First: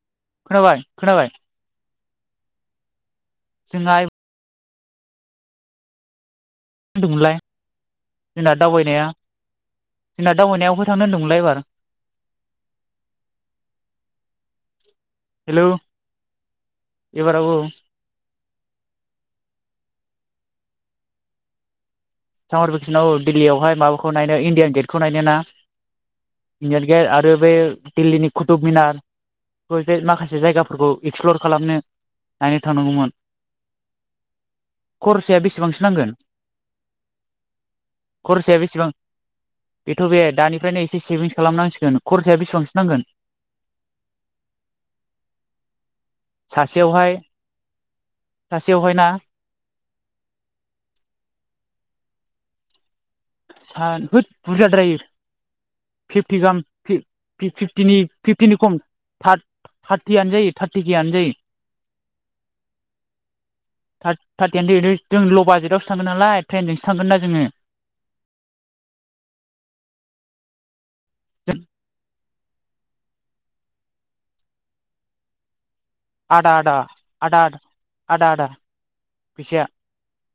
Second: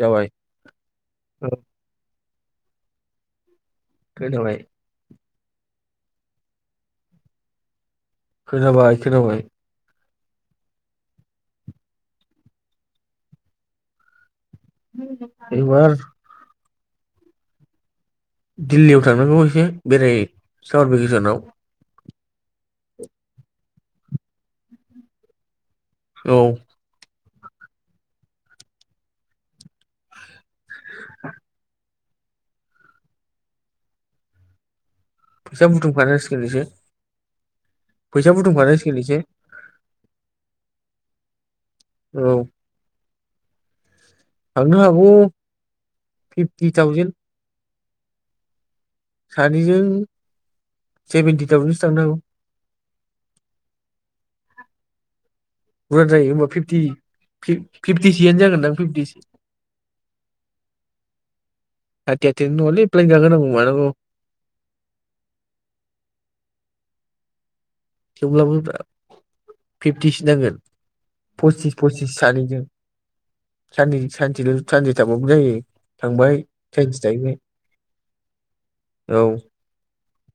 जाबाय खोनाबाय खोनाबाय। औ जोंहा गोदावनाय मा होदोंमोनलाय? खोनाबाय खोनाबाय। जोंना दावबायनाया बहा थांनो होनदोंमोनलाय एबार? हेलौ एबार। एबाराव औ औ । दिल्लीयाव थांनांगौ एसे बेराय सामार भेकेसनाव सामार भेकेसनाव औ दिल्लीयावहाय माबाखौ नायनो इण्डियान गेटखौ नायनो ना? औ इंडियान गेट आरो बे दिल्लीनि कुटुब मिनार। बे जे माखासे जायगाफोरखौ एक्सप्लर खालामनो। नायनो थानांगौमोन। खरसाया फैसा बेसेबांसो नांगोन? बुथुमखानांसिगोन एसे फैसा खरसाया बेसेबां बुथुमखानांसिगोन एसे बेथ' बे दानिफ्रायनो एस से सेभिंस खालामनांसि औ खरसाया बेसेबांसो नांगोन? थांनो हागौ फिफ्टि थावजेन। सासेयावहाय सासेयावहाय ना सानैजों सेभेेनटि थावजेनसो थांनो हागौ। फान होथ बुरजाद्रायो। बुरजा जायो फिफ्टि होमबा गाहाम फिफ फि फिफ्टिनि फिफ्टिसोआनो फिफ्टिनि जागोनदां खम फिफ्टिसो थार थारटियानो जायो, थारटि केयानो जायो, थार्टि थार्टि नङालै प्लेन गाखोनांगौ मानांगौ थार थारटियानो थोयो जों ल' बाजेटावसो थांगोन नालाय ट्रेनजोंसो थांगोन ना जोङो। थेवब्लाबो ब्रा फिफ्टिसो नांगोन। पसिच पसिच सानैजों साननै सानसेल' सानसे थाबाबो जायो। थांबाय आदा आदा, सानसे थाहैबाय आदा आदा, आदा आदा। औ फैसाया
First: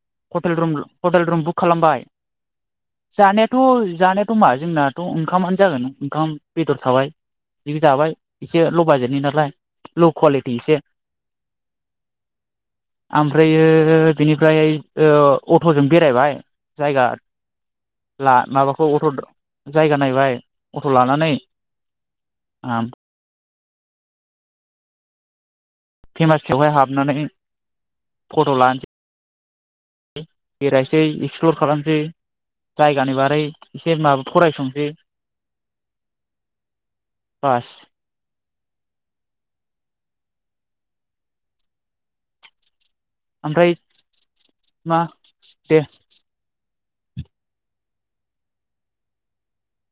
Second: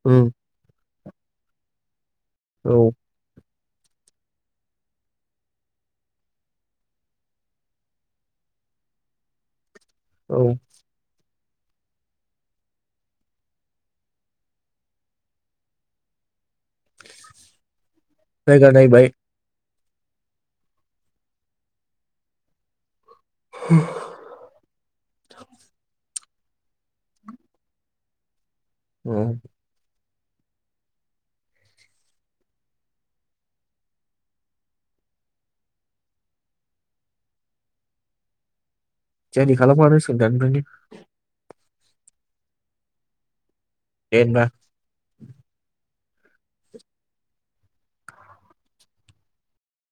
उम hotel room, hotel room book खालामबाय। औ थ' जानायाथ' मा जोंनाथ' ओंखामानो जागोन ना ओंखाम बेदर थाबाय जि जाबाय एसे ल' बाजेटनि नालाय। ल' औ क्वालिटि एसे आम फ्रायो बिनिफ्राय ओ अट'जों बेरायबाय जायगा ला जायगा माबाखौ नायबाय अट' जायगा नायबाय अट' लानानै उम। हो फेमासावहाय हाबनानै फट' ला उम बेरायसै इग्सफ्लर खालामसै जायगानि बारै एसे माबा फरायसंसै बास। द्राइभिं खालामखानांसिगोन दानिफ्रायनो। ओमफ्राय दे होनबा। मा दे।